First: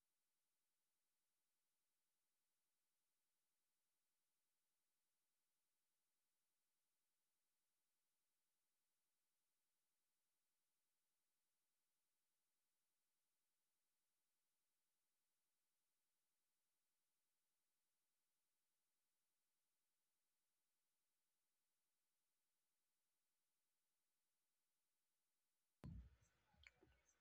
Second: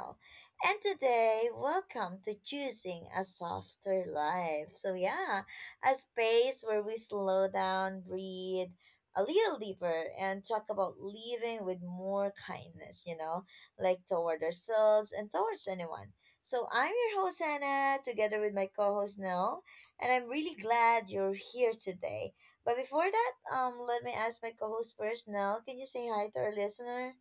Nell. And today, welcome to Choosing a Softer Life. So, yeah, a space where we slow down, breathe a little deeper, and talk about living with more kindness, like toward ourselves and towards anyone. So, I'm your host, Hannah, together with my co host, Nell, and I'm really glad you're here today, but before that, let me ask my co-host first. Nell, can you say hi to our listener?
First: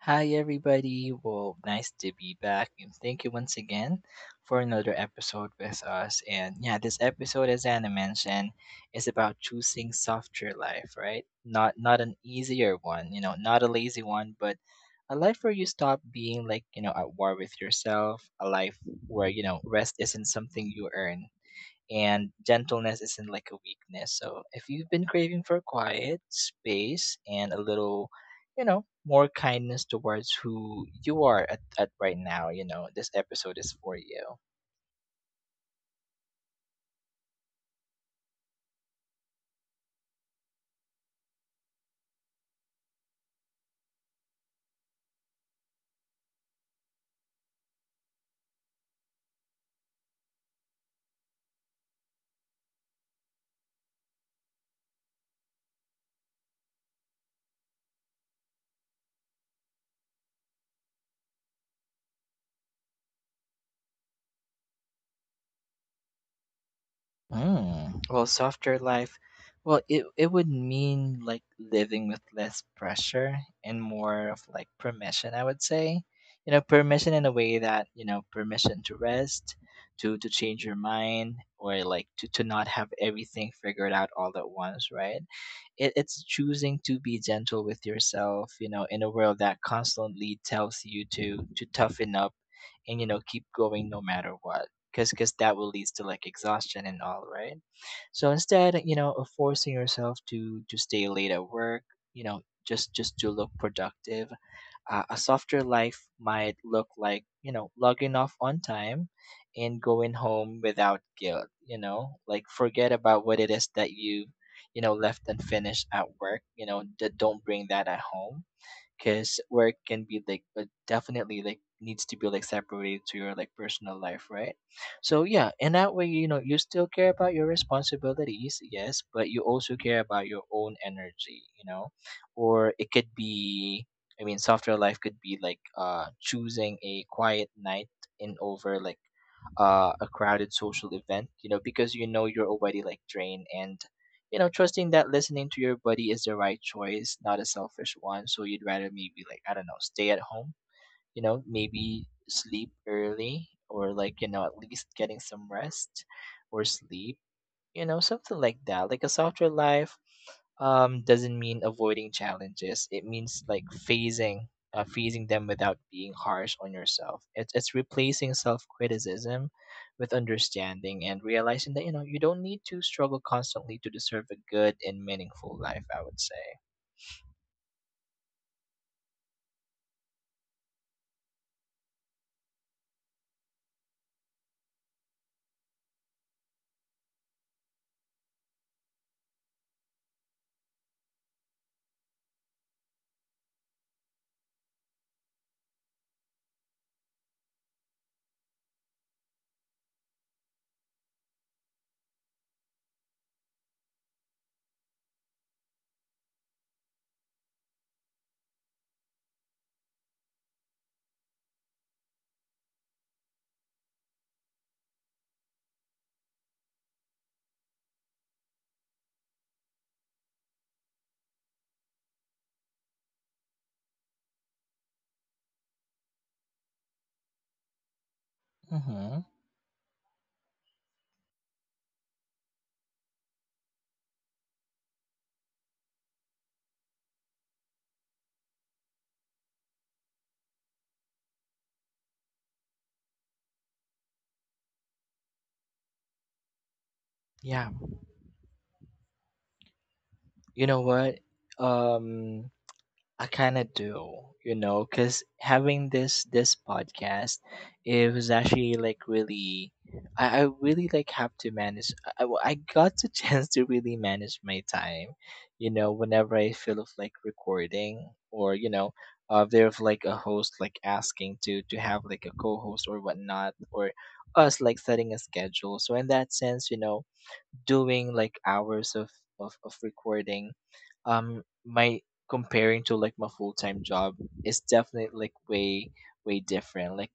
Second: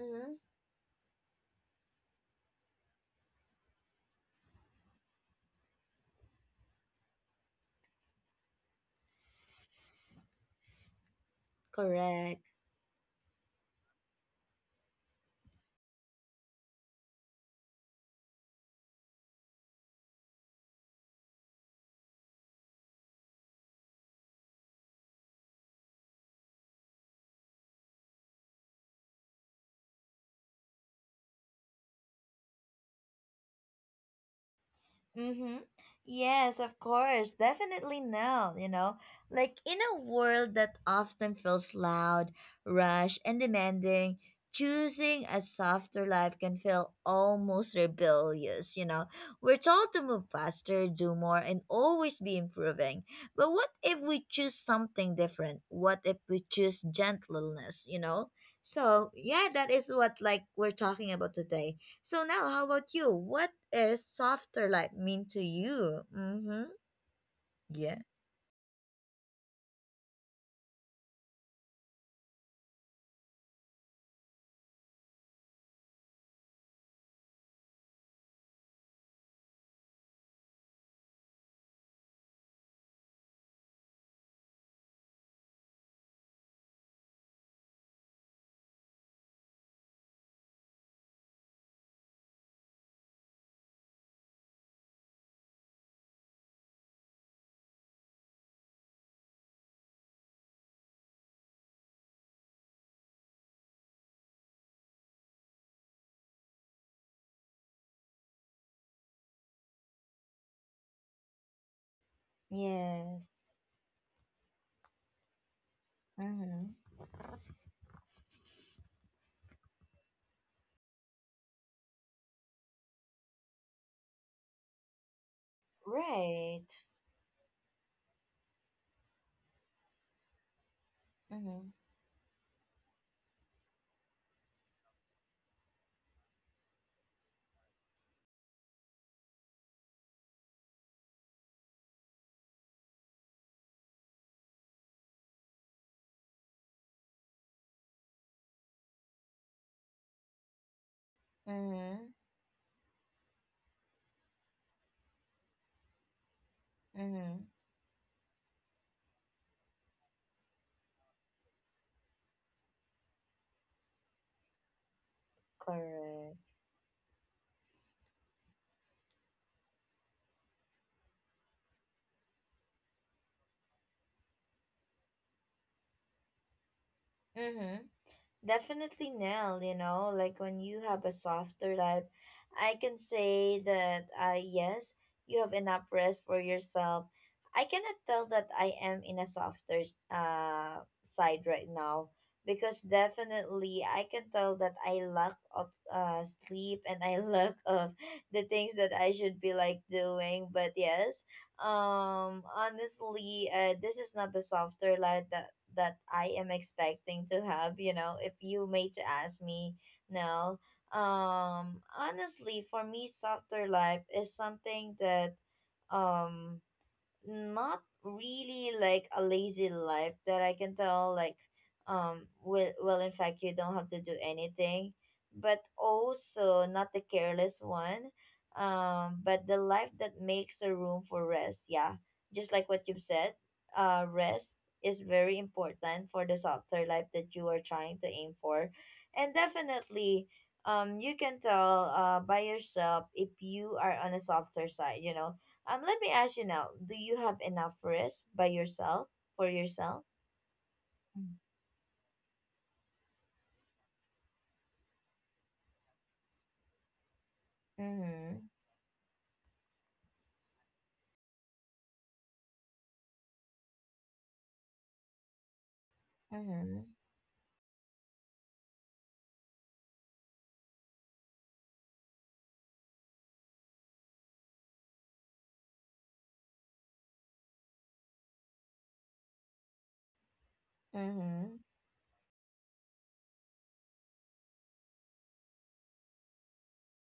Hi, everybody. Well, nice to be back, and thank you once again for another episode with us. And yeah, this episode, as Anna mentioned, is about choosing softer life, right? Not an Correct. easier one, you know, not a lazy one, but a life where you stop being like you know at war with yourself. A life where you know rest isn't something you earn, and gentleness isn't like a weakness. So if you've been craving for quiet space and a little, you know, more kindness towards who you are at right now, you know, this episode is for you. Mm-hmm. Yes, of course. Definitely now, you know. Like, in a world that often feels loud, rushed, and demanding, choosing a softer life can feel almost rebellious. We're told to move faster, do more, and always be improving. But what if we choose something different? What if we choose gentleness? So, yeah, that is what like we're talking about today. So now, how about you? What is softer life mean to you? Mm-hmm. Yeah. Well, softer life, well, it would mean like living with less pressure and more of like permission, I would say. You know, permission in a way that, you know, permission to rest, to change your mind, or like to not have everything figured out all at once, right? It's choosing to be gentle with yourself, you know, in a world that constantly tells you to toughen up and, you know, keep going no matter what because that will lead to like exhaustion and all right. So instead, you know, of forcing yourself to stay late at work, you know, just to look productive. A softer life might look like, you know, logging off on time and going home without guilt, you know, like forget about what it Yes. is that you know left unfinished at work, you know, Mm-hmm. Don't bring that at home because work can be like, but definitely like needs to be like separated to your like personal life, right? So yeah, in that way, you know, you Right. still care about your responsibilities, yes, but you also care about your own energy, you Mm-hmm. know. Or it could be, I mean, software life could be like choosing a quiet night in over like a crowded social event, you know, because you know you're already like drained and, you know, trusting that listening to your body is the right choice, not a selfish one. So you'd rather maybe like, I don't know, stay at home, you know, Mm-hmm. maybe sleep early or like, you know, at least getting some rest or sleep, Mm-hmm. you know, something like that. Like a softer life doesn't mean avoiding challenges. It means like phasing, phasing them without being Correct. harsh on yourself. It's replacing self-criticism with understanding and realizing that you know you don't need to struggle constantly to deserve a good and meaningful life, I would say. Mm-hmm. Definitely, Nell, like, when you have a softer life, I can say that, yes, you have enough rest for yourself. I cannot tell that I am in a softer side right now, because definitely I can tell that I lack of sleep, and I lack of the things that I should be like doing. But yes, honestly, this is not the softer light that I am expecting to have. You know, if you made to ask me now, honestly, for me, softer life is something that, um, not really like a lazy life that I can tell, like, well, in fact, you don't have to do anything, but also not the careless one, Hmm. but the life that makes a room for rest. Yeah, just like what you've said, rest is very important for the softer life that you are trying to aim for, and definitely you can tell by yourself if you are on a softer side, let me ask you now, do you have Yeah, enough rest by yourself for yourself? you know what, um I kind of do, you know, because having this podcast, it was Mm-hmm. actually like really, I really like have to manage. I well, I got the chance to really manage my time, you know, whenever I feel Mm-hmm. of like recording or you know, there of like a host like asking to have like a co-host or whatnot, or us like setting a schedule. So in that sense, you know, doing like hours of of recording Mm-hmm. my comparing to like my full-time job is definitely like way way different. Like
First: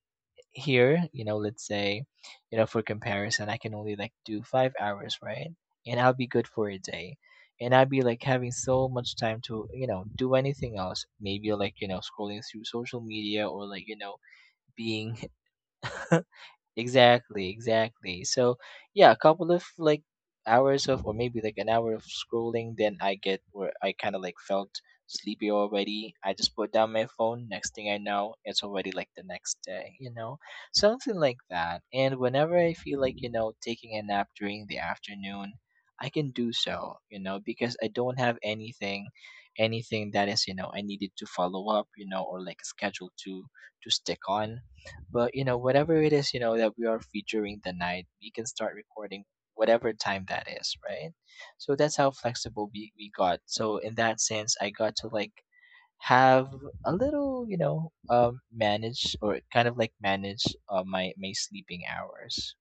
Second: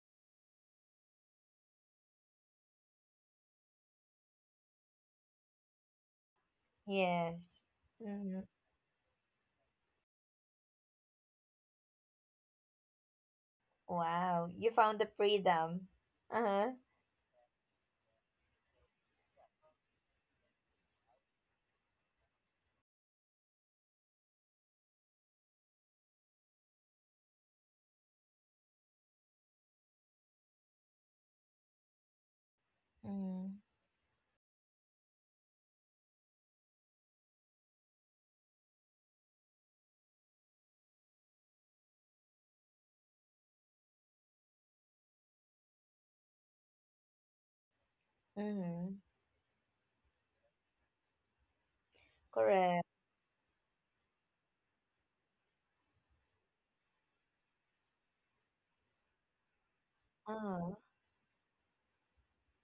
here, you know, let's say, you know, for comparison I can only like do 5 hours, right? And I'll be good for a day, Yes. and I'll be like Mm-hmm. having so much time to you know do anything else, maybe like, you know, scrolling through social media or like you know Wow. You found the being freedom. Uh-huh. Exactly, exactly. So yeah, a couple of like hours of or maybe like an hour of scrolling, then I get where I kinda like felt sleepy already. I just put down my phone, next thing I know, it's already like the next day, you know? Something like that. And whenever I feel like, you Mm-hmm. know, taking a nap during the afternoon, I can do so, you know, because I don't have anything anything that is, you know, I needed to follow up, you know, or like a schedule to stick on. But you know, whatever it is, you know, that we are featuring the night, we can start Mm-hmm. recording whatever time that is, right? So that's how flexible Correct. we got. So in that sense, I got to like have a little, you know, manage or kind of like manage, Uh-huh. My my sleeping hours.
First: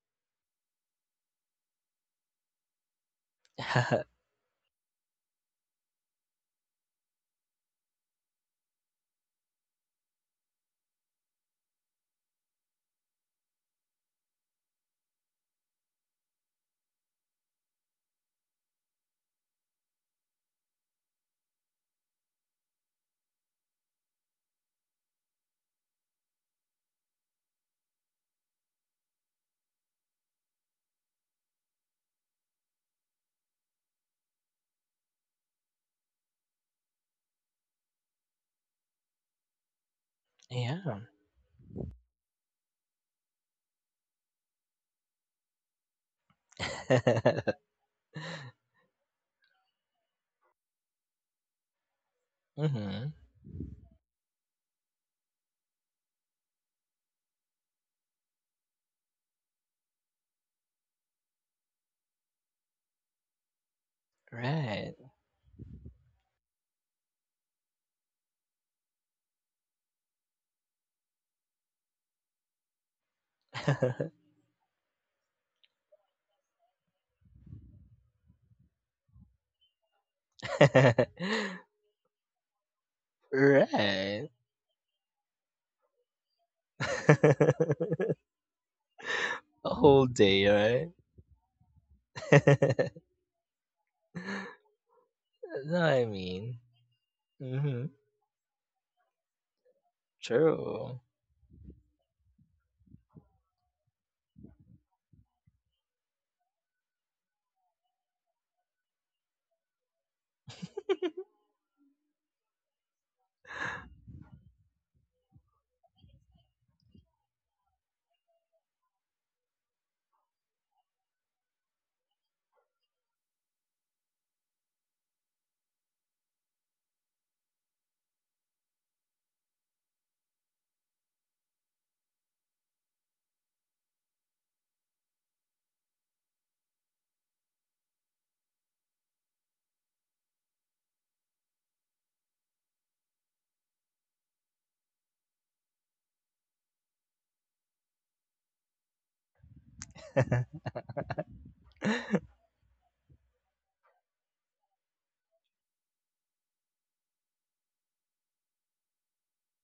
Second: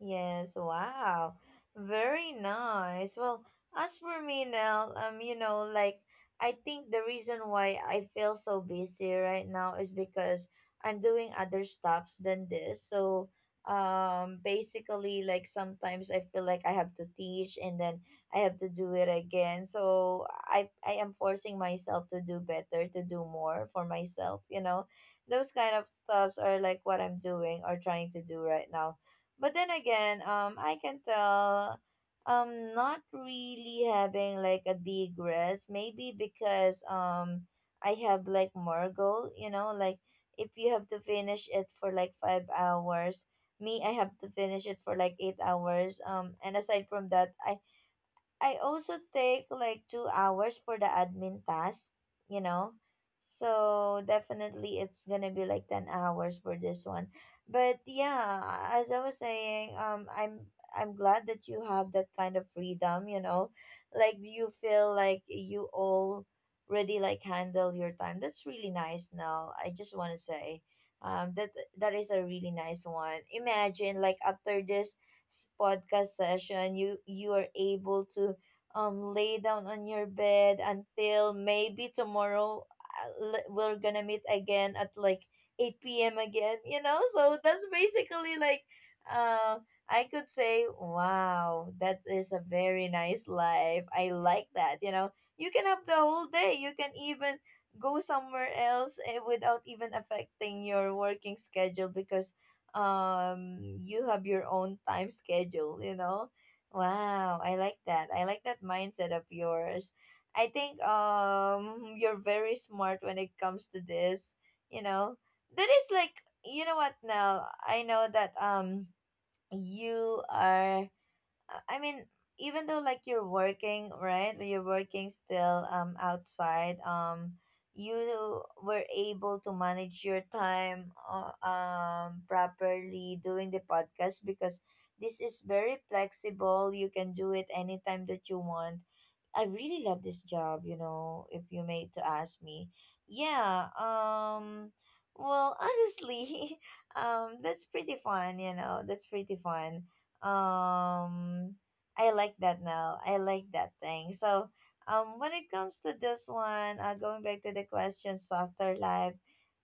Yes, wow. Very nice. Well, as Mhm. for me, Nell, like, I think the reason why I feel so busy right now is because I'm doing other stuffs than this. So, basically, like, sometimes I feel like I have to teach, and then I have to do it again. So I am forcing myself to do better, to do more for myself. Those kind of stuffs are like what I'm doing or trying to do right now, but then again, I can tell I'm not really having like a big rest. Maybe because I have like more goal, like, if you Yeah. have to finish it for like 5 hours, me I have to finish it for like 8 hours. And aside from that, I I also take like 2 hours for the admin task, you know. Mm-hmm. So definitely it's gonna be like 10 hours for this one. But yeah, as I was saying, I'm glad that you have that kind of freedom. Like, you feel Right. like you already like handle your time? That's really nice now. I just wanna say. Um that that is a really nice one. Imagine, like, after this podcast session you are able to lay down on your bed until maybe tomorrow. We're gonna meet Right. again at like 8 p.m. again, so that's basically like, uh A I whole could say, day, wow, that is a very right? nice life. I like that. You can No, have the I whole day. mean, You can even hmm, go somewhere else, without even affecting your true. working schedule, because you have your own time schedule. Wow, I like that. I like that mindset of yours. I think you're very smart when it comes to this. You know, that is like, you know what, now I know that you are, I mean, even though like you're working, right? when you're working still outside. You were able to manage your time properly doing the podcast, because this is very flexible. You can do it anytime that you want. I really love this job, if you may to ask me. Yeah, well, honestly, that's pretty fun, that's pretty fun. um I like that now. I like that thing. So when it comes to this one, going back to the question, softer life,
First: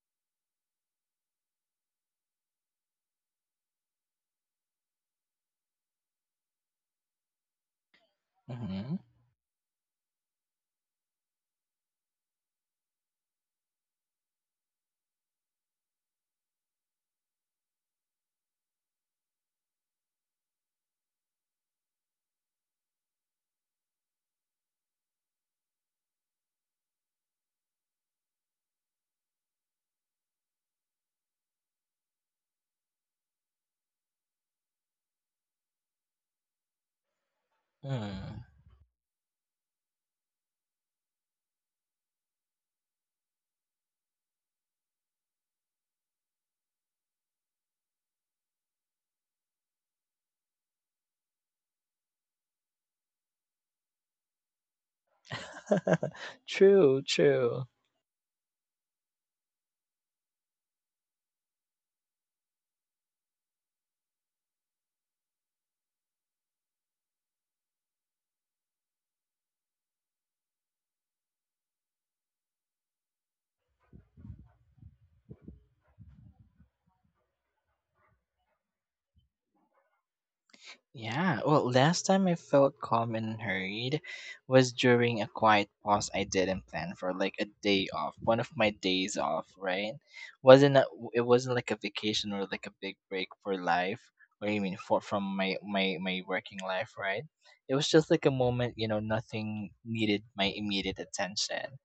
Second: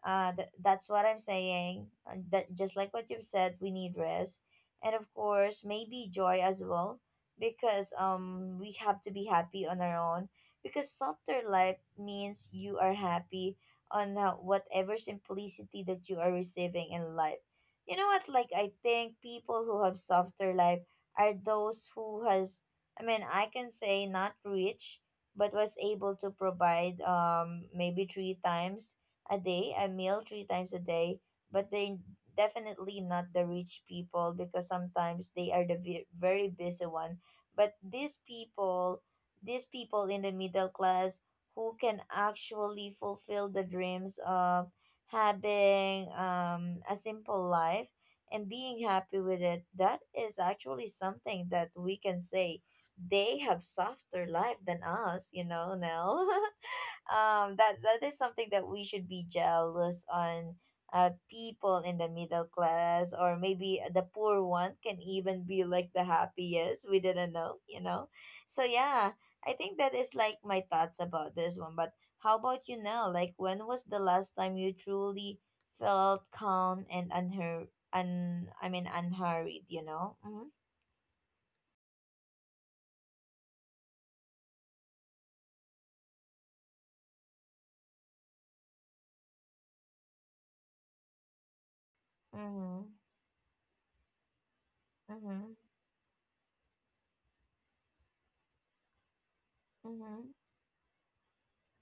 that's what I'm saying. That, just like what you've said, we need rest, and of course maybe joy as well, because we Hmm. have to be happy on our own, because softer life means you are happy on, whatever simplicity that you are receiving in life. You know what, like, I think people who have softer life are those who has, I mean, I can say not rich, but was able to provide maybe three times a day, a meal three times a day, but they definitely not the rich people, because sometimes they are the very busy one. But these Mm. people these people in the middle class, who can actually fulfill the dreams of having a simple life and being happy with it, that is actually something that we can say they have softer life than us, now. True, um true. that that is something that we should be jealous on, people in the middle class, or maybe the poor one can even be like the happiest we didn't know. So yeah, I think that is like my thoughts about this one. But how about you now, like, when was the last time you truly felt calm and unhur un I mean unhurried? Mm-hmm. Yeah, well, last time I felt calm and hurried was during a quiet pause I didn't plan for, like a day off, one of my days off, right? Wasn't a, it wasn't like a vacation or like a Mm-hmm. big break for life, or I mean, for from Mm-hmm. my my working life, right? It was just like a moment, you know, nothing needed Mm-hmm. my immediate attention.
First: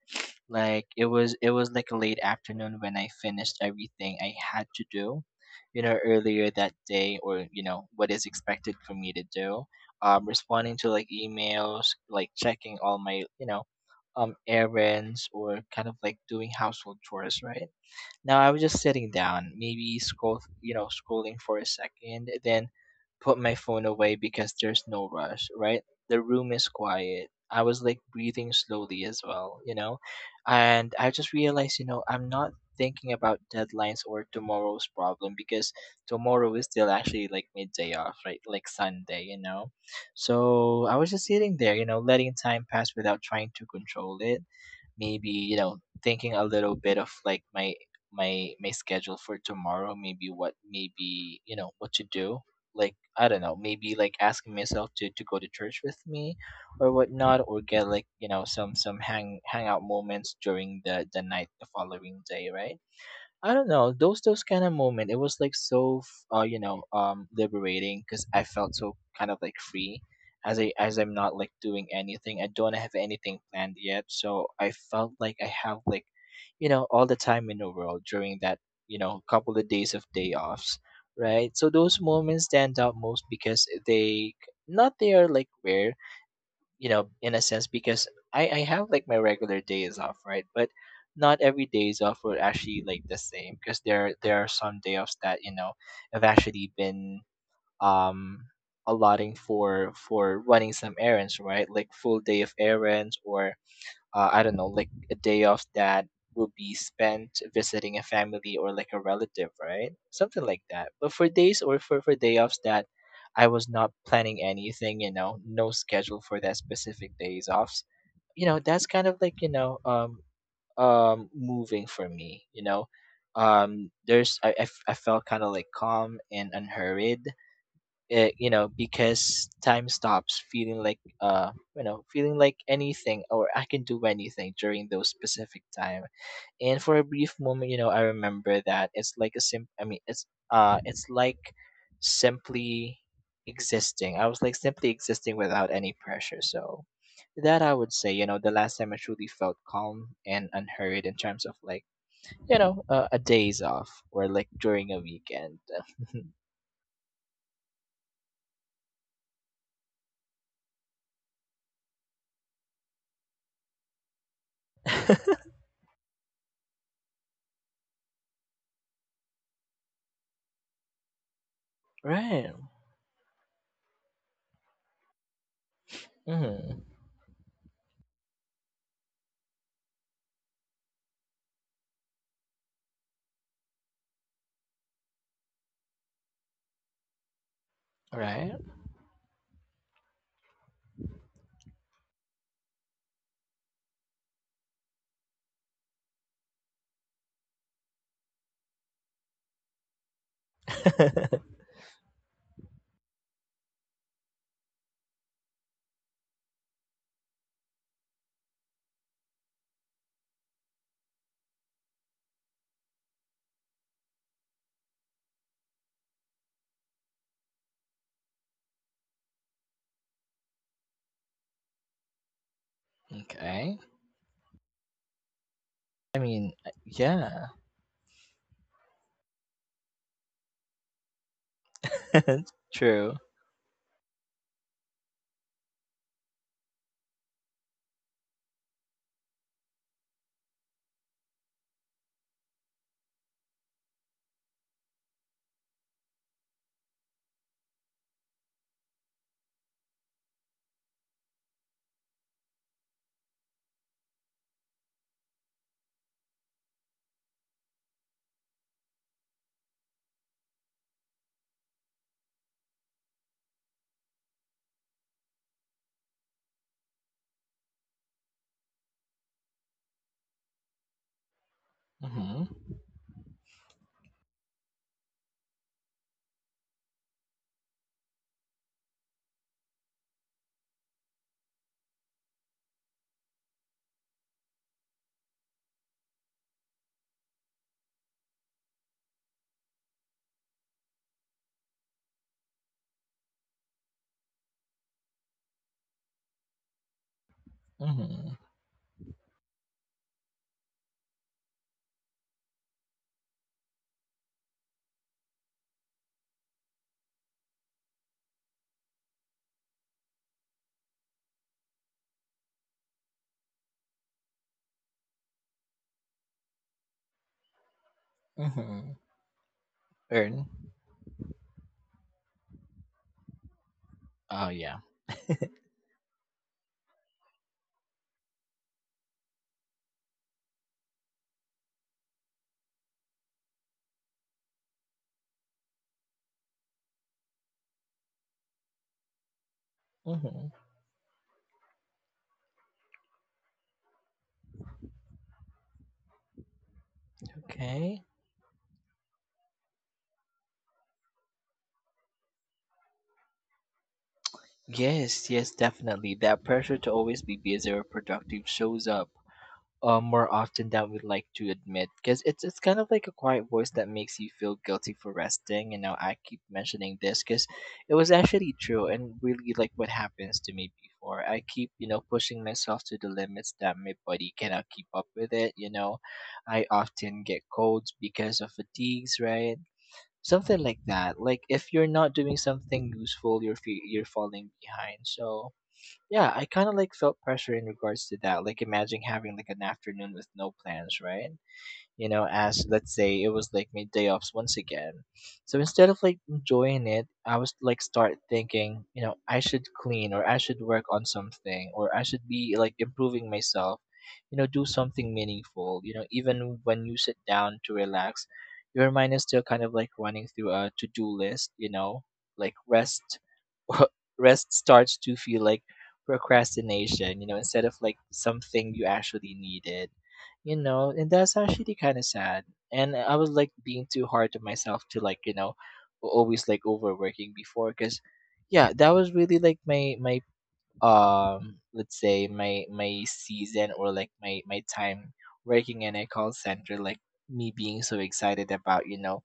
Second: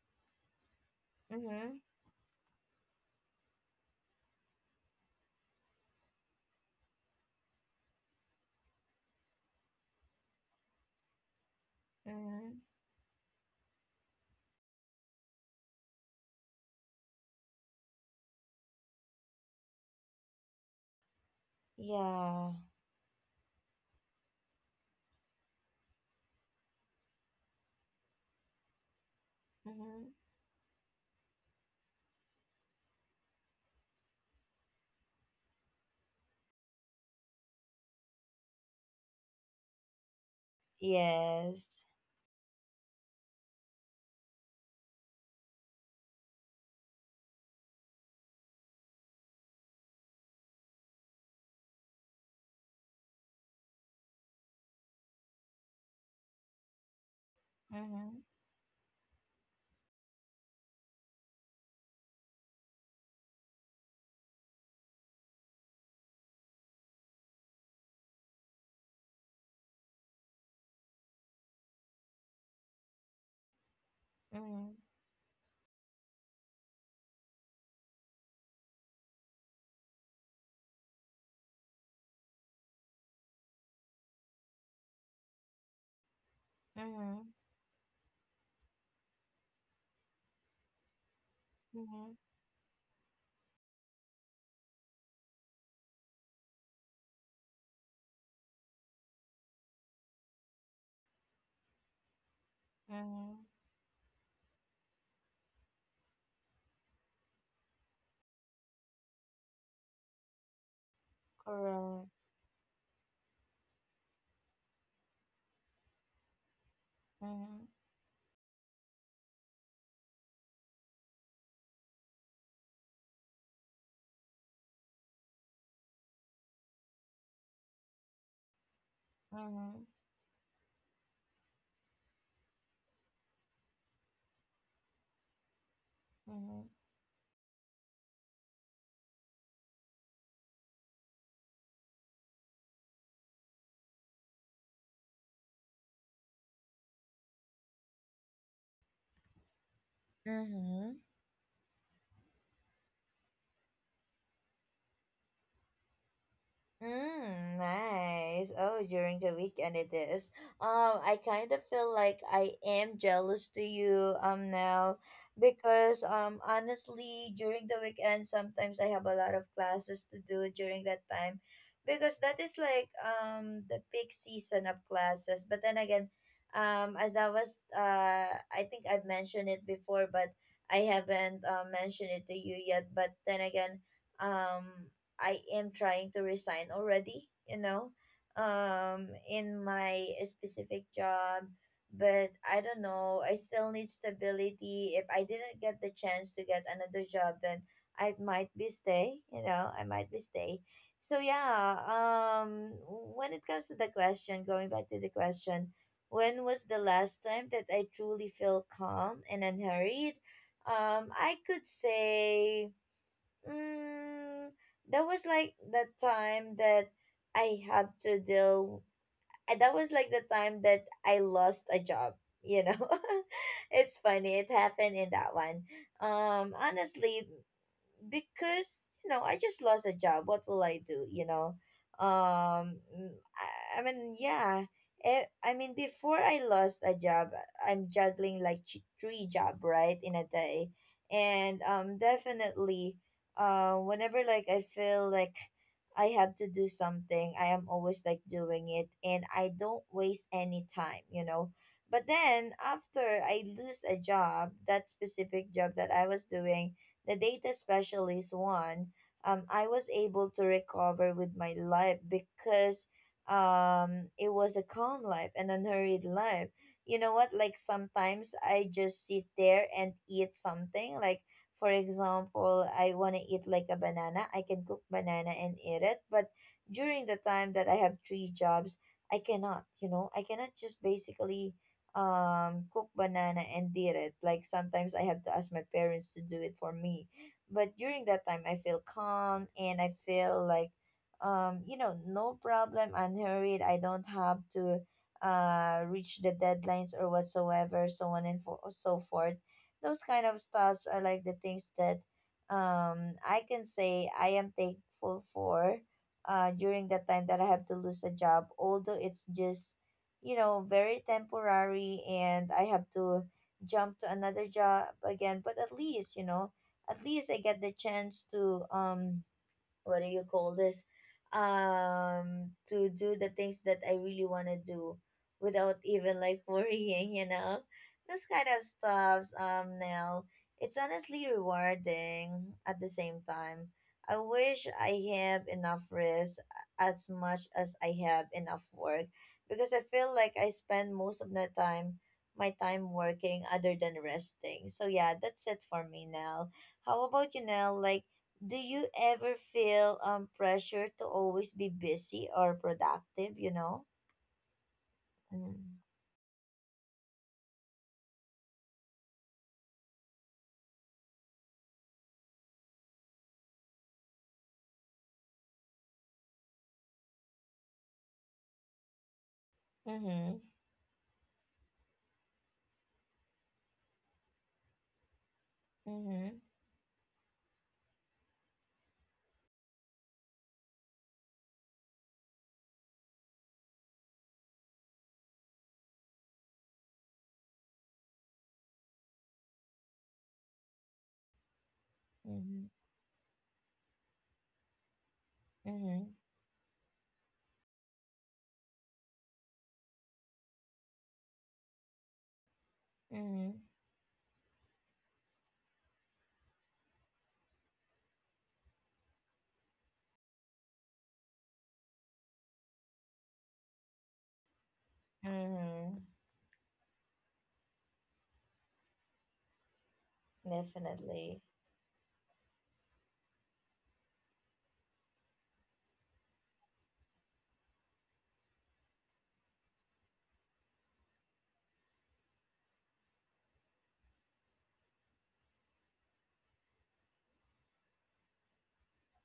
Like it was Mm-hmm. like a late afternoon when I finished everything I had to do, you know, earlier that day or, you know, what is expected for me to do. Responding to like emails, like Mm-hmm. checking all my, you know, errands or kind of like doing household chores, right? Now I was just sitting down, maybe scroll, you know, scrolling for a second, Yeah. then put my phone away because there's no rush, right? The room is quiet. I was like breathing slowly as well, you know, Mm-hmm. and I just realized, you know, I'm not thinking about deadlines or tomorrow's problem because tomorrow is still actually like midday off, right? Like Sunday, you know? So I was just sitting there, Yes. you know, letting time pass without trying to control it. Maybe, you know, thinking a little bit of like my my schedule for tomorrow, maybe what maybe, you know, what to do. Like I don't know, maybe like asking myself to go to church with me or whatnot, or get like Mm-hmm. you know some hangout moments during the night the following day, right? I don't know those kind of moment. It was like so you know liberating because I felt so kind of like free as I as I'm not like doing anything. I don't have anything planned yet, so Mm-hmm. I felt like I have like you know all the time in the world during that you know couple of days of day offs, right? So those moments stand out most because they not they are like rare, you know, Mm-hmm. in a sense, because I have like my regular days off, right? But not every days Mm-hmm. off were actually like the same because there are some day offs that, you know, have actually been um allotting for running some errands, right? Like full day of errands Mm-hmm. or I don't know, like a day off that will be spent visiting a family or like a relative, right? Something like that. But for days or for, Correct. for day offs that I was not planning anything, you know, no schedule for that specific days Mm-hmm. offs, you know, that's kind of like, you know, moving for me, you know. There's I, f- I felt kind of like calm and unhurried, you know, because Mm-hmm. time stops feeling like you know feeling like anything, or I can do anything during those specific time. And for a brief moment, you know, I remember that it's like a sim I mean it's like simply existing. I was like simply existing without any pressure. So that I would say, you know, the last time I truly felt calm and Mm-hmm. unhurried in terms of like, you know, a days off or like during a weekend. Mm, nice. Oh, during the weekend, it is. I kind of feel like I am jealous to you now, because honestly during the weekend sometimes I have a lot of classes to do during that time, because that Right. is like the peak season of classes. But then again, Hmm. As I was I think I've mentioned it before, but I haven't mentioned it to you yet. But then again, um I am trying to resign already, Right? In my specific job. But I don't know, I still need stability. If I didn't get the chance to get another job, then I might be stay, I might be stay. So yeah, when it comes to the question, going back to the question, when was the last time that I truly feel calm and unhurried? I could say, Mm, that was like the time that I had to deal. That was like the time that I lost a job. You know, Okay. it's funny. It happened in that one. I mean, Honestly, yeah. because I just lost a job. What will I do? True. I mean, yeah. I mean, before I lost a job, I'm juggling like three job right in a day, and definitely, whenever like I feel like I have to do something, I am always like doing it, and I don't waste any time. You know. But then after I lose a job, that specific job that I was doing, the data specialist one, I was able to recover with my life, because it was a calm life, an unhurried life. You know what? Like, sometimes I just sit there and eat something. Like, for Mm-hmm. example, I want to eat like a banana. I can cook banana and eat it. But during the time that I have three jobs, I cannot just basically cook banana and did it. Like, sometimes I have to ask my parents to do it for me. But during that time I feel calm, and I feel like, no problem, unhurried. I don't have to reach the deadlines or whatsoever, so on Mm-hmm. and for, so forth. Those kind of stuffs are like the things that I can say I am thankful for, during the time that I have to lose a job. Although it's just, very temporary, and I have to jump to another job again. But at least, at least I get the chance to, Mm-hmm. What do you Earn. call this, to do the things that I really want Oh to yeah. do without even like worrying, this kind of stuffs, now it's honestly rewarding at the same time. I wish I have enough rest as much as I have enough work, because I feel like I Mm-hmm. spend most of my time, working other than resting. So yeah, that's it for me now. How about you, Nell? Okay. Like, do you ever feel pressure to always be busy or productive, you know? Yes, yes, Mm-hmm. definitely. That pressure to always be busy or productive shows up, more often than we'd like to admit because it's kind of like a quiet voice that makes you feel guilty for resting. You know, I keep mentioning this because it was actually true and really like what happens Mm-hmm. to me before. I keep you know pushing myself to the limits that my body cannot keep up with it. You know, Mm-hmm. I often get colds because of fatigues, right? Something like that. Like if you're not doing something useful, you're you're falling behind. So yeah, I kind of like felt pressure in regards to that. Like imagine having like an afternoon with no plans, right? You know, as let's say it was like my day offs once again. So instead of Mm-hmm. like enjoying it, I was like start thinking, you know, I should clean or I should work on something or I should be like Mm-hmm. improving Mm-hmm. myself, you know, do something meaningful. You know, even when you sit down to relax, your mind is still kind of like running through a to do list, like rest rest starts to feel like Mm-hmm. procrastination, you know, instead of like something you actually needed. And that's Definitely. actually kind of sad. And I was like being too hard to myself to like you know always like overworking before because yeah, that was really like my let's say my season or like my time working in a call center like me being so excited about you know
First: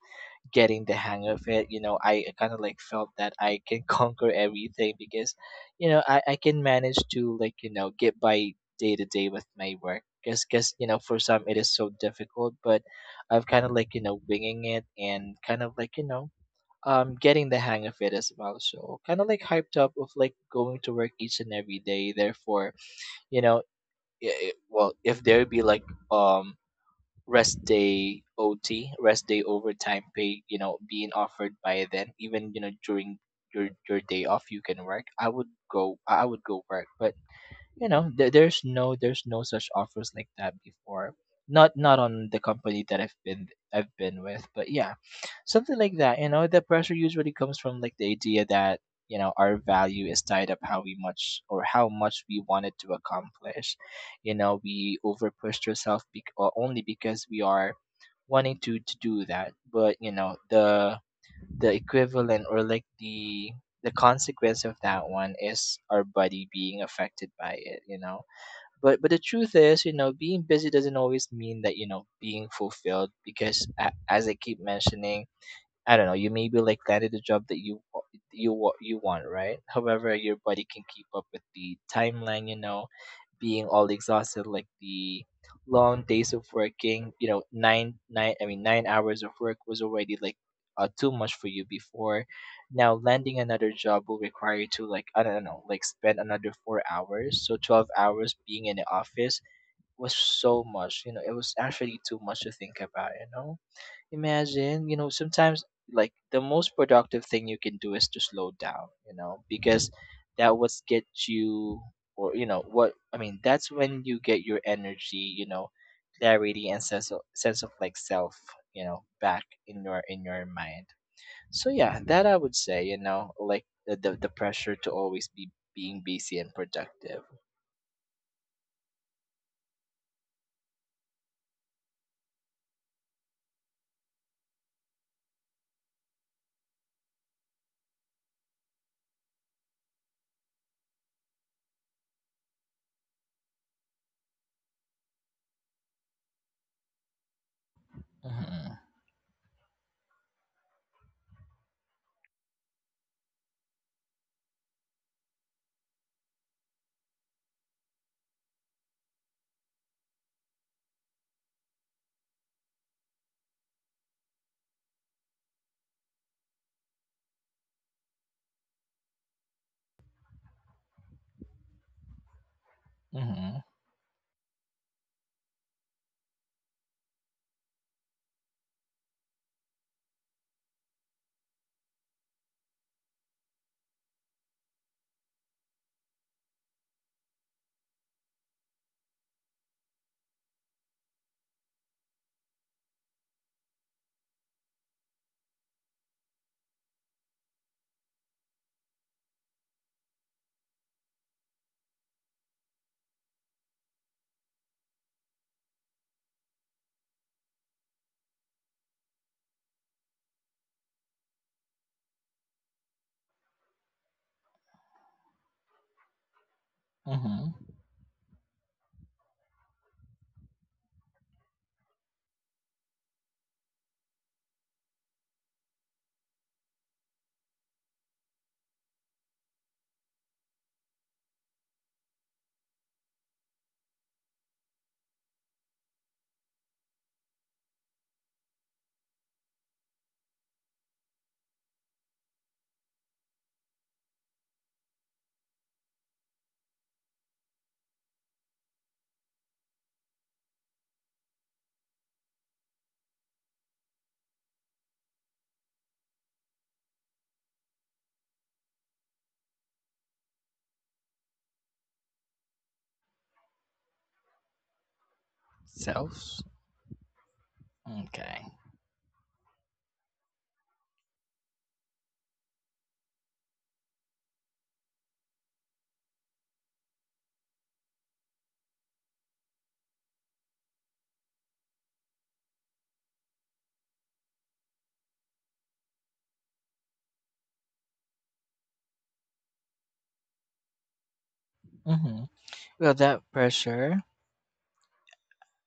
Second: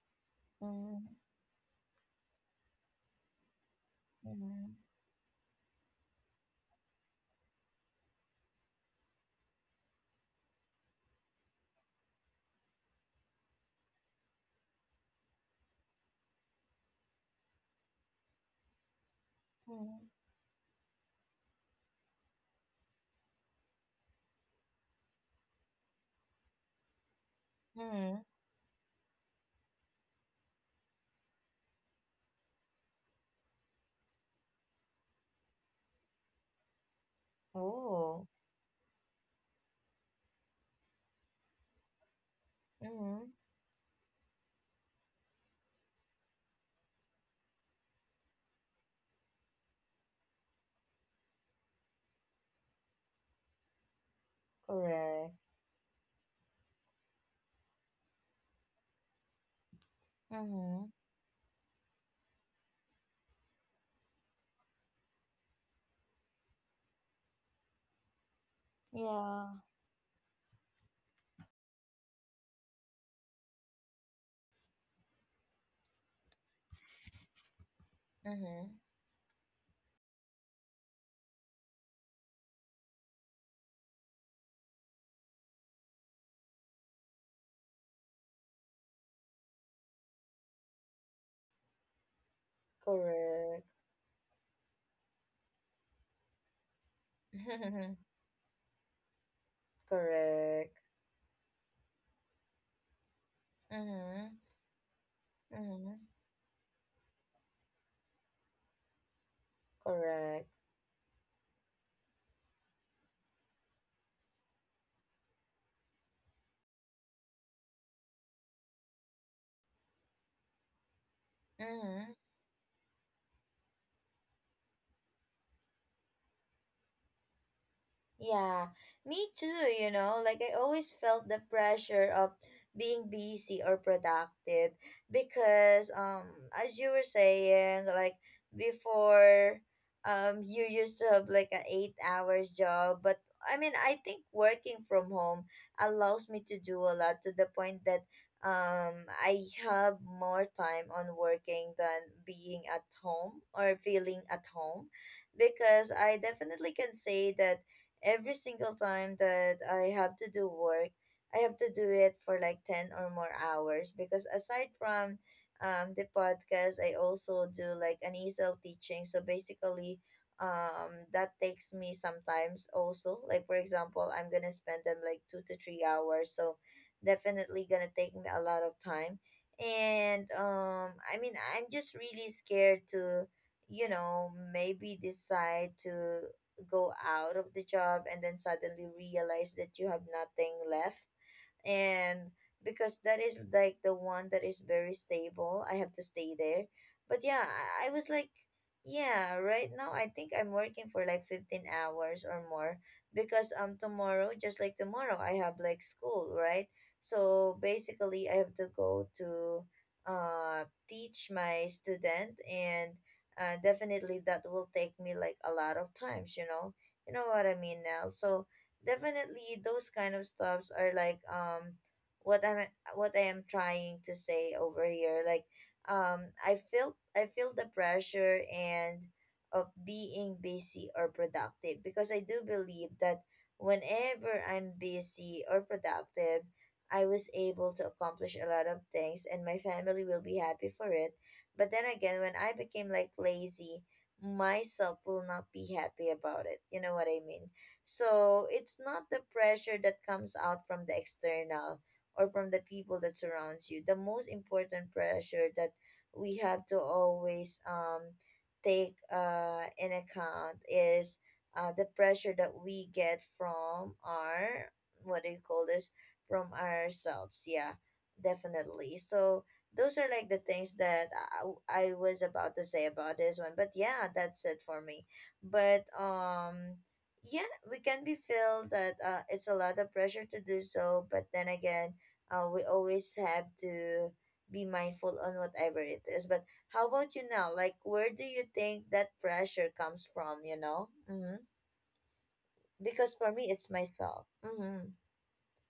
getting the Mm-hmm. hang of it. You know, I kind of like felt that I can conquer Mm-hmm. everything because you know I can manage to like you know get by day to day with my work because you know for some it is so difficult, but I've kind of like you know winging it and kind of like you know getting the hang of it as well, so kind of like hyped up Mm-hmm. of like going to work each and every day. Therefore, you know, well if there be like um rest day Mm-hmm. OT, rest day overtime pay, you know, being offered by then, even you know during your day off you can work. I would go work, but you know Oh. There's no such offers like that before, not not on the company that I've Mm-hmm. been, I've been with, but yeah, something like that. You know, the pressure usually comes from like the idea that you know our value is tied up how we much or how much we wanted to accomplish. You know, we over Correct. pushed ourselves or only because we are wanting to do that. But you know Mm-hmm. The equivalent or like the consequence of that one is our body being affected by it, you know. But the Yeah. truth is you know being busy doesn't always mean that you know being fulfilled, because as I keep mentioning, I don't know, you maybe like landed a job that Mm-hmm. You want, right? However, your body can keep up with the timeline, you know, being all exhausted, like the long days of working, you know, 9 hours of work was already like too much for you before. Now, landing Correct. another job will require you to, like, I don't know, like spend another 4 hours. So, 12 hours being in the office was so Correct. much, you know. It was actually too much to think about, you know? Mm-hmm. Imagine, you know, sometimes Mm-hmm. like the most productive thing you can do is to slow down, you know, because Correct. that was get you, or you know what I mean, that's when you get your energy, you know, clarity and sense of like self, you know, back in your mind. So yeah, Mm-hmm. that I would say, you know, like the pressure to always be being busy and productive. Yeah, me too, you know. Like, I always felt the pressure of being busy or productive because as you were saying, like before, you used to have like an 8 hours job. But I mean, I think working from home allows me to do a lot, to the point that Mm-hmm. I have more time on working than being at home or feeling at home, because I definitely can say that every single time that I have to do work, I have to do it for like 10 or more hours, because aside from the podcast, I also do like an ESL teaching. So basically, that takes me sometimes also. Like, for Mm-hmm. example, I'm going to spend them like 2 to 3 hours. So definitely going to take me a lot of time. And I mean, I'm just really scared to, you know, maybe decide to go out of the job and then suddenly realize that you have nothing left, and because that is like the one that is very stable. I have to stay there. But yeah, I was like, yeah, right now I think I'm working for like 15 hours or more, because tomorrow, just like tomorrow, I have like school, right? So basically, I have to go to teach my student. And definitely that will take me like a lot of times, you know, you know what Mm-hmm. I mean now. So definitely, those kind of stuffs are like, what I'm, what I am trying to say over here, like, I feel the pressure and of being busy or productive, because I do believe that whenever I'm busy or productive, I was able to accomplish a lot of things and my family will be happy for it. But then again, when I became like lazy, myself will not be happy about it, you know what I mean. So it's not the pressure that comes out from the external, or from the people that surrounds you. The most important pressure that we have to always take in account is the pressure that we get from our, what do you call this, Self. from ourselves. Yeah, Okay. definitely. So those are like the things that I was about to say about this one. But yeah, that's it for me. But yeah, we can be feel that, it's a lot of pressure to do so. But then again, we always have to be mindful on whatever it is. But how about you now? Like, where do you think that pressure comes from? You know. Mm-hmm. Mm-hmm. Well, Because for that me, it's pressure, myself. Mm-hmm.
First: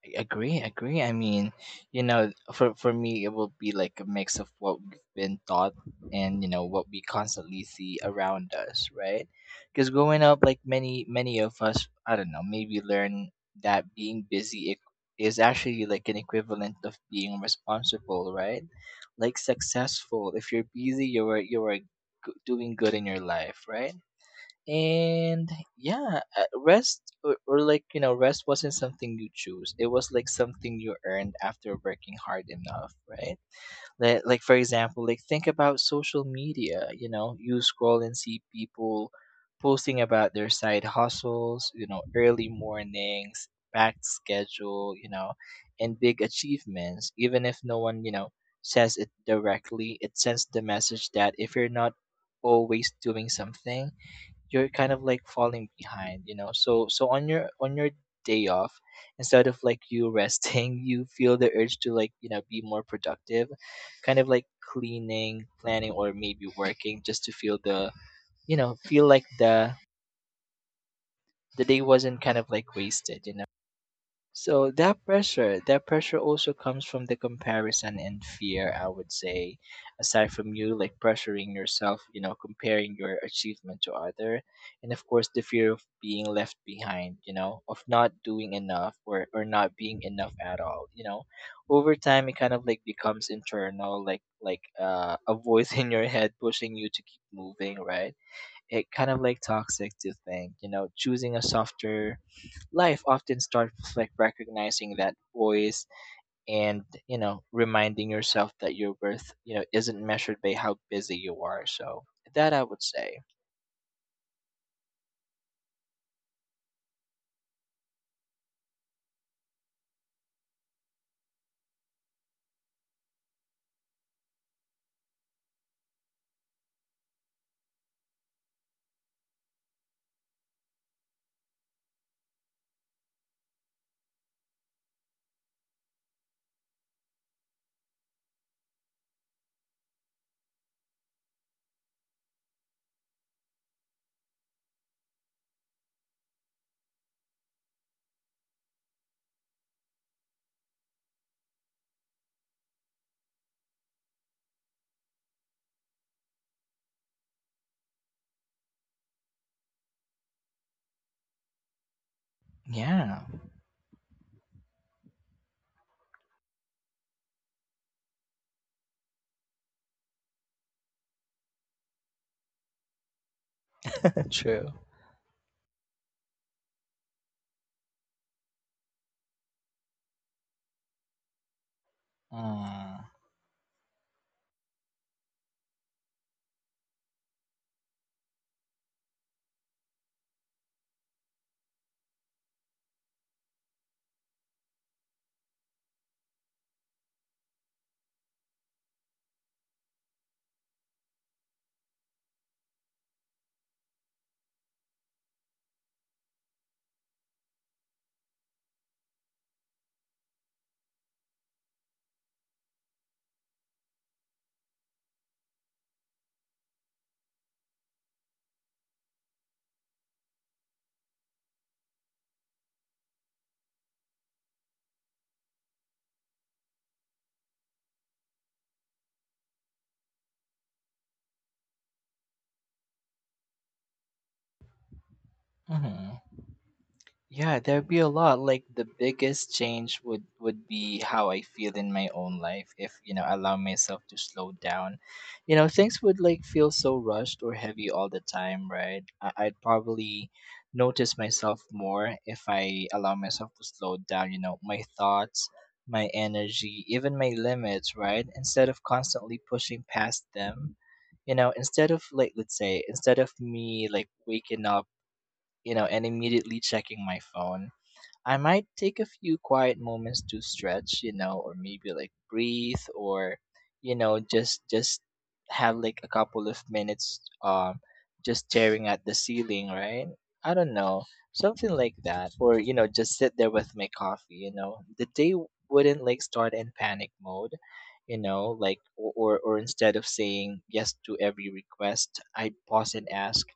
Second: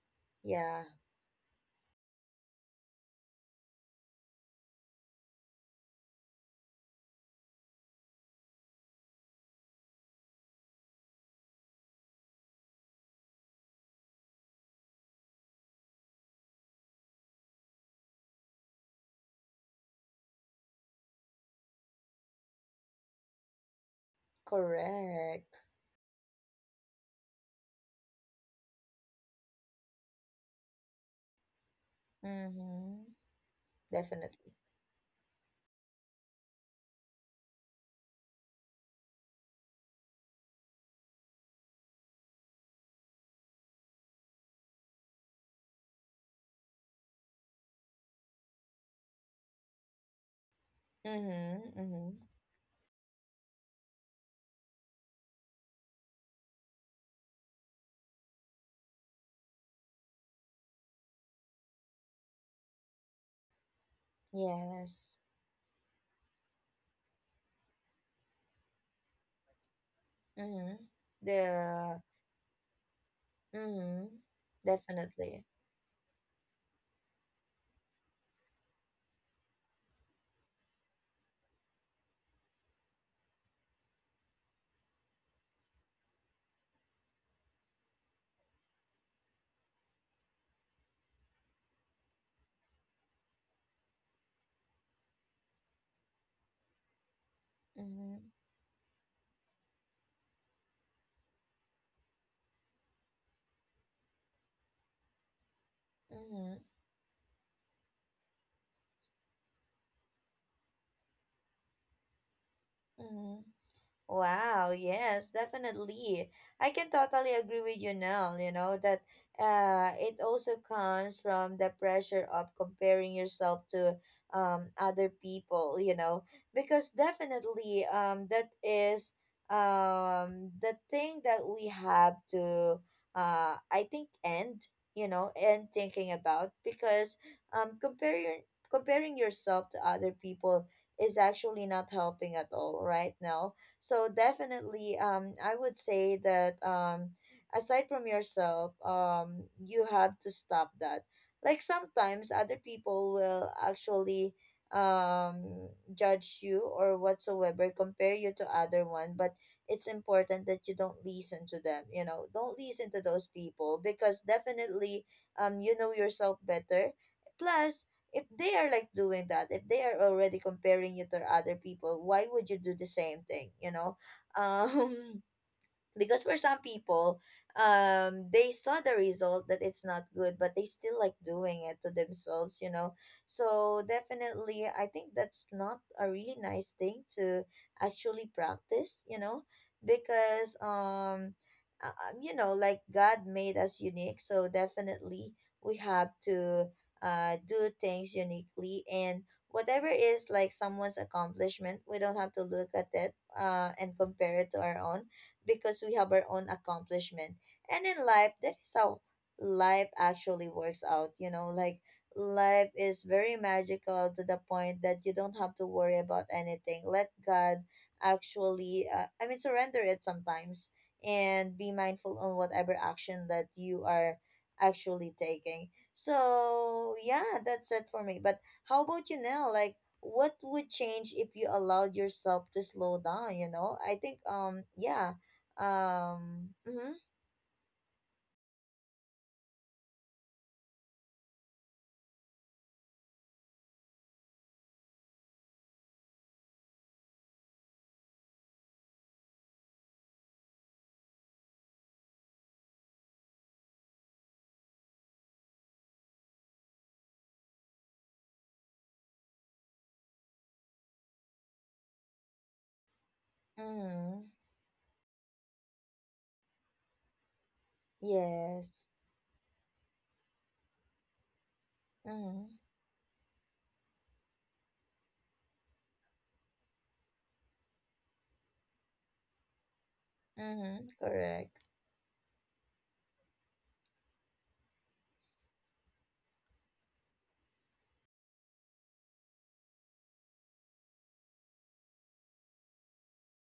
I agree, Yeah, I mean, you know, for me, it will be like a mix of what we've been taught and you know what we constantly see around us, right? Because growing up, like many of us, I don't know, maybe learn that being is actually like an equivalent of being responsible, right? Like successful. If you're busy, you're like, doing good in your life, right? And correct. yeah, or like you know rest wasn't something you choose, it was like something you earned after working hard enough, Mm-hmm. right? Like, Definitely. for example, like think about social media. You know, you scroll and see people posting about their side hustles, you know, early mornings, packed schedule, you know, and big achievements, even if no one you know says it directly, it sends the message that if you're Mm-hmm. not Mm-hmm. always doing something, you're kind of like falling behind, you know. So on your day off, instead of like you resting, you feel the urge to like you know be more productive, kind of like Yes. cleaning, planning, or maybe working just to feel the you know feel like Mm-hmm. the day The. wasn't kind of like wasted, you know. Mm-hmm. So Definitely. That pressure also comes from the comparison and fear, I would say, aside from you like pressuring yourself, you know, comparing your achievement to other, and of course the fear of being left behind, you know, of not doing enough or not being enough at all, you know. Over time it kind of like becomes internal, like a voice in your head pushing you to keep moving, right? Mm-hmm. It kind of like toxic to think, you know, choosing a softer life often starts with like recognizing that voice, Mm-hmm. and you know reminding yourself that your worth you know isn't measured by how busy you are. So that I would say. Mm-hmm. Wow, yes, definitely. I can totally agree with you now, you know, that it also comes from the pressure of comparing yourself to other people, you know. Because definitely, that is the thing that we have to, I think, end, you know, end thinking about, because um comparing comparing yourself to other people is actually not helping at all right now. So definitely, I would say that, aside from yourself, you have to stop that. Like, sometimes other people will actually judge you or whatsoever, compare you to other one. But it's important that you don't listen to them, you know, don't listen to Yeah. those people, because definitely, you know yourself better. Plus, if they are like doing that, if they are already comparing you to other people, why would you do the same thing, you know? True. um because for some people, they saw the result that it's not good, but they still like doing it to themselves, you know. Mm-hmm. So definitely I think that's not a really nice thing to actually practice, you know. Because you know, like, god made us unique. So definitely we have to do things uniquely. And whatever is like someone's accomplishment, we don't have to look at it and compare it to our own, because we have our own accomplishment. And in life, that is how life actually works out, you know. Like, life is very magical to the point that you don't have to worry about anything. Let God actually, I mean, surrender it sometimes, and be mindful on whatever action that you are actually taking. So yeah, that's it for me. But how about you now? Like, what would change if you allowed yourself to slow down, you know? I think yeah, Mm-hmm. Yeah, there'd be a lot. Like the biggest change would be how I feel in my own life if, you know, allow myself to slow down. You know, things would like feel so rushed or heavy all the time, right? I'd probably notice myself more if I allow myself to slow down, you know, my thoughts, my energy, even my limits, right? Instead of constantly pushing past them. You know, instead of like let's say, instead of me like Mm-hmm. waking up, you know, and immediately checking my phone. I might Yes. take a few quiet moments to stretch, you know, or maybe like Mm-hmm. breathe, or you know just have like a couple of minutes just staring at the ceiling, right? I don't Mm-hmm. know, Correct. something like that, or you know just sit there with my coffee, you know. The day wouldn't like start in panic mode, you know, like or instead of saying yes to every request, I pause and ask,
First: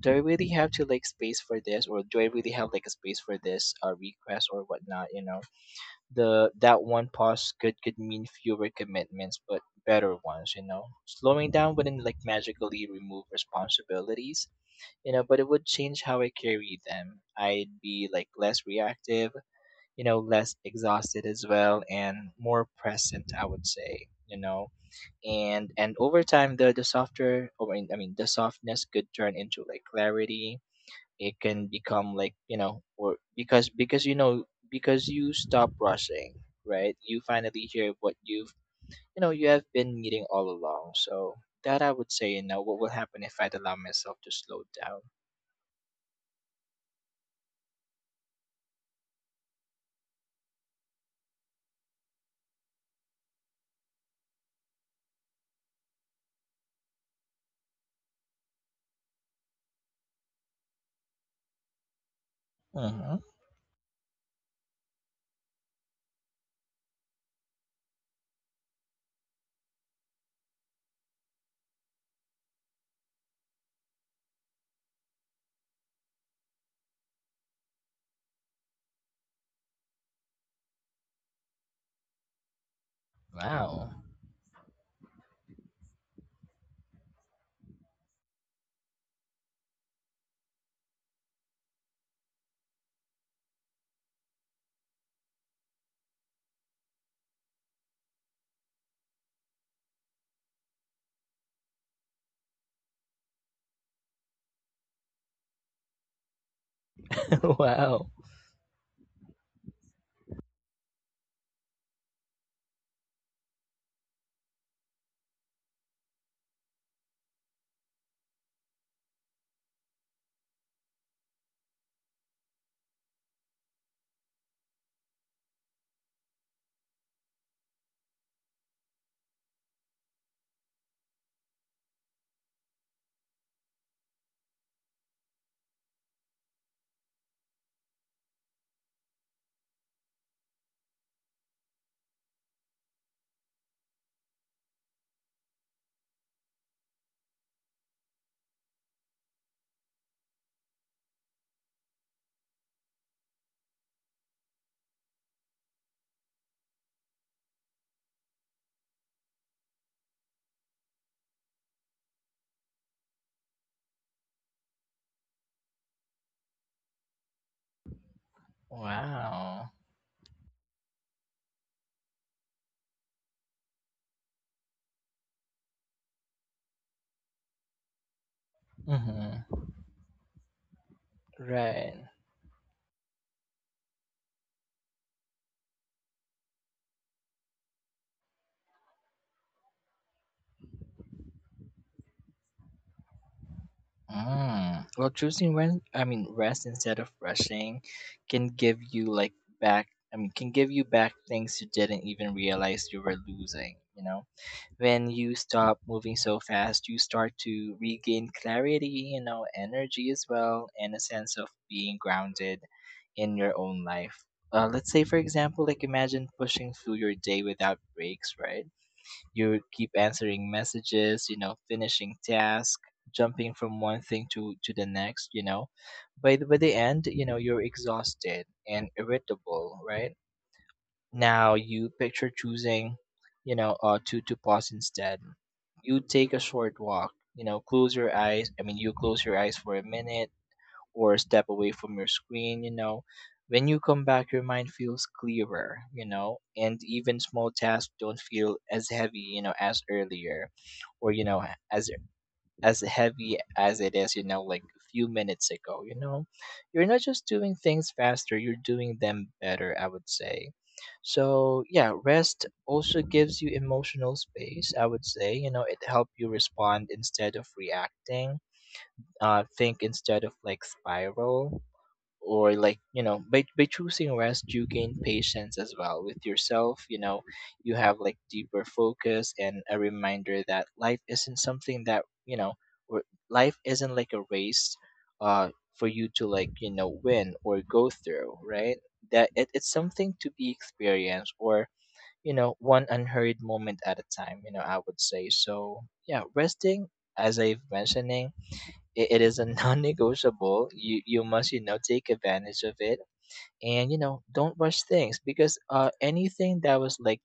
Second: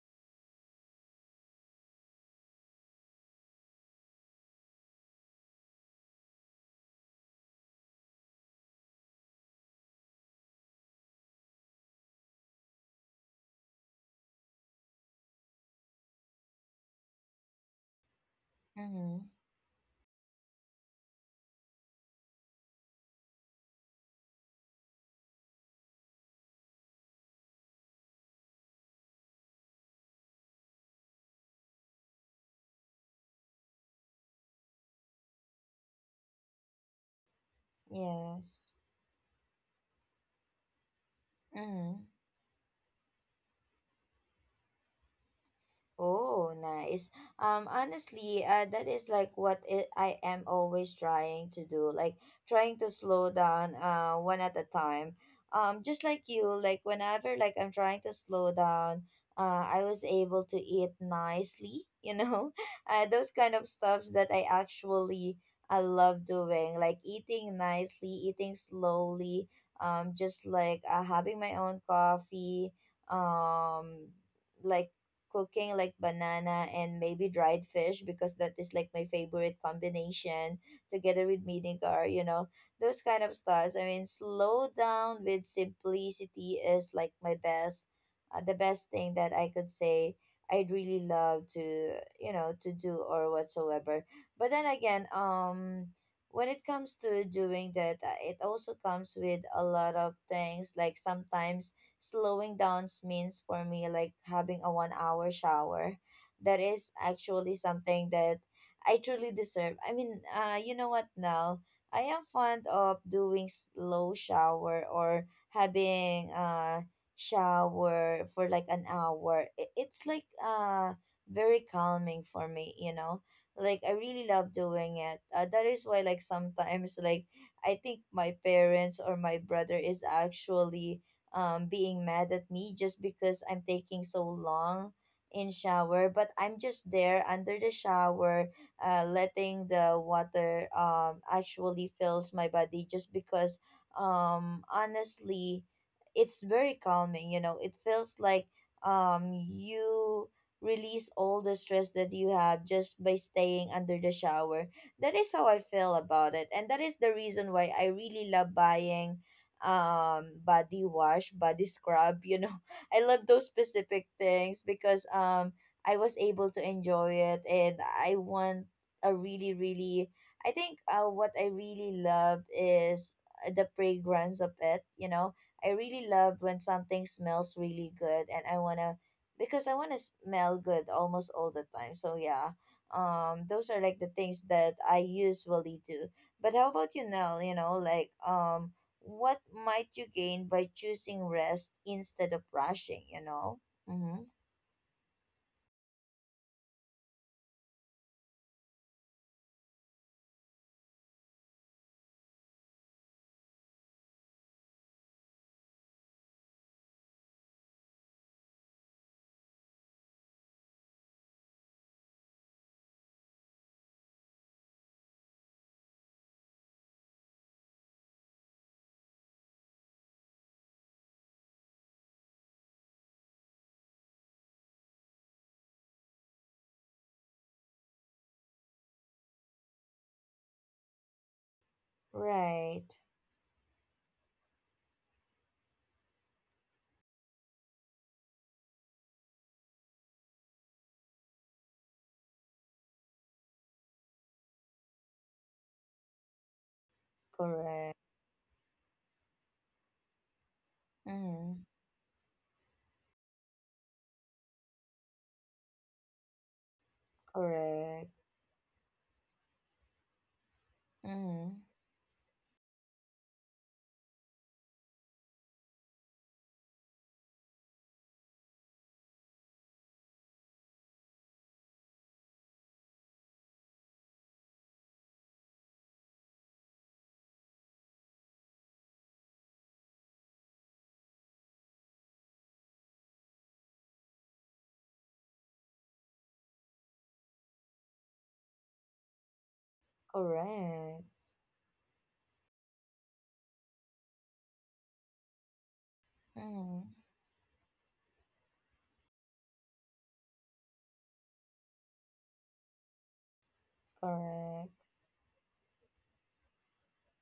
do I really have to like space for this, or do I really have like a space for this request or whatnot, you know. The that one pause could mean fewer commitments but better ones, you know. Slowing down wouldn't like magically remove responsibilities, you know, but it would change how I carry them. I'd be like less Mm-hmm. reactive, you know, less exhausted as well and more present, I would say, you know. And over time the softer, or I mean, the softness could turn into like clarity. It can become like you know or because you know because you stop rushing, right? You finally hear what you've Yes. you know you have been needing all along. So that I Mm-hmm. would say, you know, what will happen if I'd allow myself to slow down. Oh, nice. Honestly, that is like what it, I am always trying to do, like trying to slow down, one at a time. Just like you, like whenever like I'm trying to slow down, I was able to eat nicely, you know. Mm-hmm. Those kind of stuffs that I actually I love doing, like eating nicely, eating slowly, just like, having my own coffee, um, like cooking like banana and maybe dried fish, because that is like my favorite combination together with minigar, you know, those kind of stuffs. I Wow. mean, slow down with simplicity is like my best, the best thing that I could say I'd really love to, you know, to do or whatsoever. But then again, when it comes to doing that, it also comes with a lot of things. Like, sometimes slowing down means for me like having a 1-hour shower. That is actually Wow. something that I truly deserve. I mean, you know what, Nell? I am fond of doing slow shower, or having shower for like an hour. It's like very calming for me, you know? Like, I really love doing it. That is why like sometimes, like I think my parents or my brother is actually, being mad at me just because I'm taking so long in shower. But I'm just there under the shower, letting the water, actually fills my body, just because, honestly, it's very calming, you know. It feels like, you release all the stress that you have just by staying under the shower. That is how I feel about it. And that is the reason why I really love buying body wash, body scrub, you know. I love those specific things because I was able to enjoy it. And I want a really, Wow. really, I think, what I really love is, the fragrance of it, you know. I really love when something smells really good, and I want to, Mm-hmm. because I want to smell good almost all the time. Right. So yeah, those are like the things that I usually do. But how about you, Nell? You know, like, what might you gain by choosing rest instead of rushing, you know? Mm-hmm. Mm. Well, choosing when I mean rest instead of rushing can give you like back can give you back things you didn't even realize you were losing, you know. When you stop moving so fast, you start to regain clarity, you know, energy as well, and a sense of being grounded in your own life. Let's say, for example, like imagine pushing through your day without breaks, right? You keep answering messages, you know, finishing tasks, jumping from one thing to the next, you know. By by the end, you know, you're exhausted and irritable, right? Now you picture Right. choosing, you know, to pause instead. You take a short walk. You know, close your eyes. I mean, you close your eyes for a minute or step away from your screen. You know, when you come back, your mind feels clearer. You know, and even small tasks Correct. don't feel as heavy. You know, as earlier, or you know, Mm-hmm. as heavy as it is, you know, like a few minutes ago, you know, you're not just doing things Correct. faster, you're doing them better, I would say. Mm-hmm. So yeah, rest also gives you emotional space, I would say. You know, it helps you respond instead of reacting, think instead of like spiral, or like you know by choosing rest you gain patience as well with yourself, you know. You have like deeper focus and a reminder that life isn't something that you know or life isn't like a race uh for you to like you know win or go through, right? That it's something to be Correct. experienced, or you know one unhurried moment at a time, you know, I would say. So yeah, resting, Mm-hmm. as I've mentioning, it is a non-negotiable. You must you know take advantage of it, and you know don't Correct. rush things, because anything that was like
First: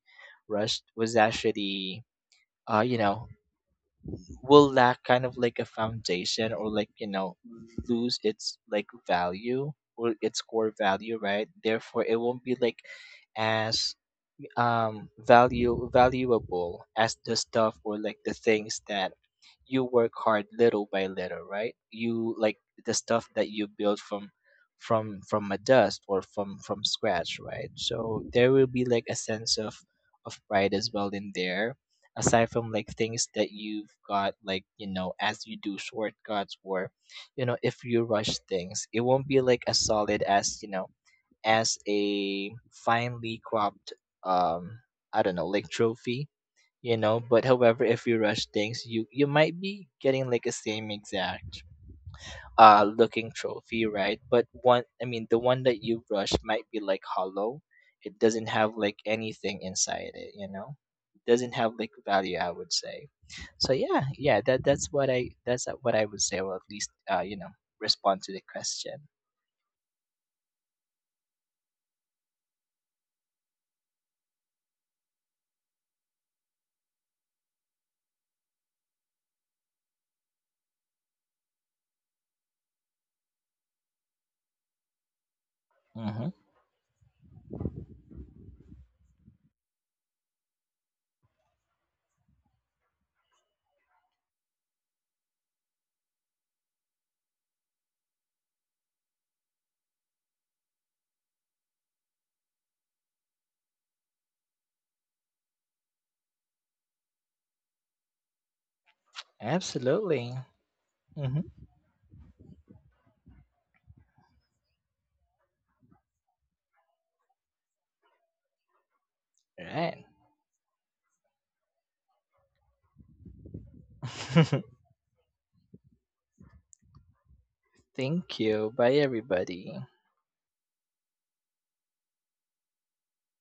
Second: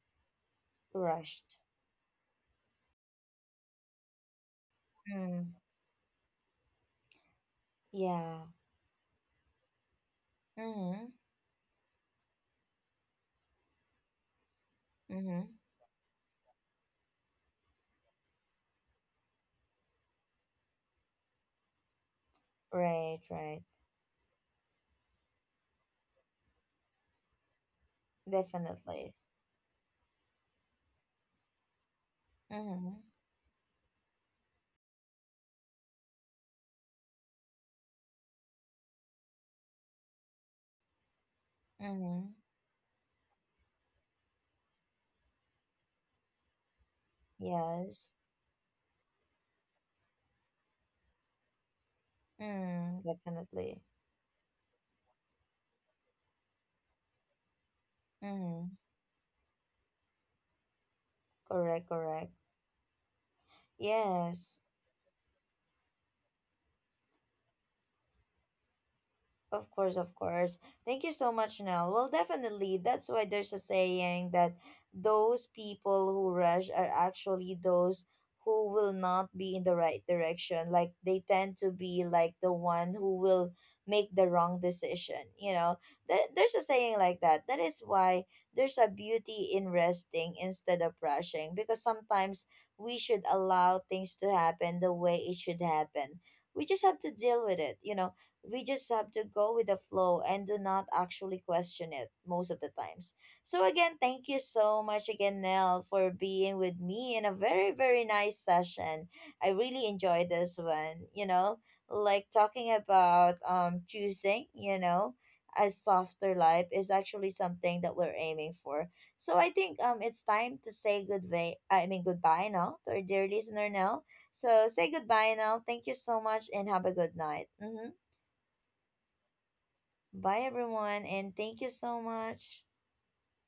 rushed was Rushed. actually you know will lack kind of Mm. like a foundation, or like you know lose Yeah. its like value, or its core Mm-hmm. value, right? Therefore it won't be like as Mm-hmm. value valuable as the stuff or like the things that you work hard little by little, right? You like the Right, stuff that right. you build from from a dust, or from scratch, right? So there will be like Definitely. a sense of pride as well in there, aside from like Mm-hmm. things that you've got like you know as you do shortcuts, or you know if you rush things it won't be like as solid as you know as Mm-hmm. a finely cropped um I don't know, like trophy, you know. But however, if Yes. you rush things, you might be getting like a same exact Mm, looking definitely. trophy, right? But one the one that you rush might be like hollow, it doesn't Mm-hmm. have like anything inside it, you know. It doesn't have Correct, like correct. value, I would say. So yeah, Yes. That's what I would say, or at least you know respond to the question. Of course, of course. Thank you so much, Nell. Well, definitely. That's why there's a saying that those people who rush are actually those who will not be in the right direction. Like, they tend to be like the one who will make the wrong decision, you know. Mm-hmm. There's a saying like that. That is why there's a beauty in resting instead of rushing, because sometimes we should allow things to happen the way it should happen. We just have to deal with it, you know. We just have to go with the flow and do not actually question it most of the times. So again, thank you so much again, Nell, for being with me in a very, very nice session. I really enjoyed Absolutely. this one, you Mm-hmm. know, like talking about, choosing, you know, a softer life is actually something that we're aiming for. So I think Right. it's time to say goodbye, I mean, goodbye now, to our dear listener Nell. So say goodbye now. Thank you so much, and have a good night. Mm-hmm. Thank you. Bye, everybody. Bye, everyone, and thank you so much.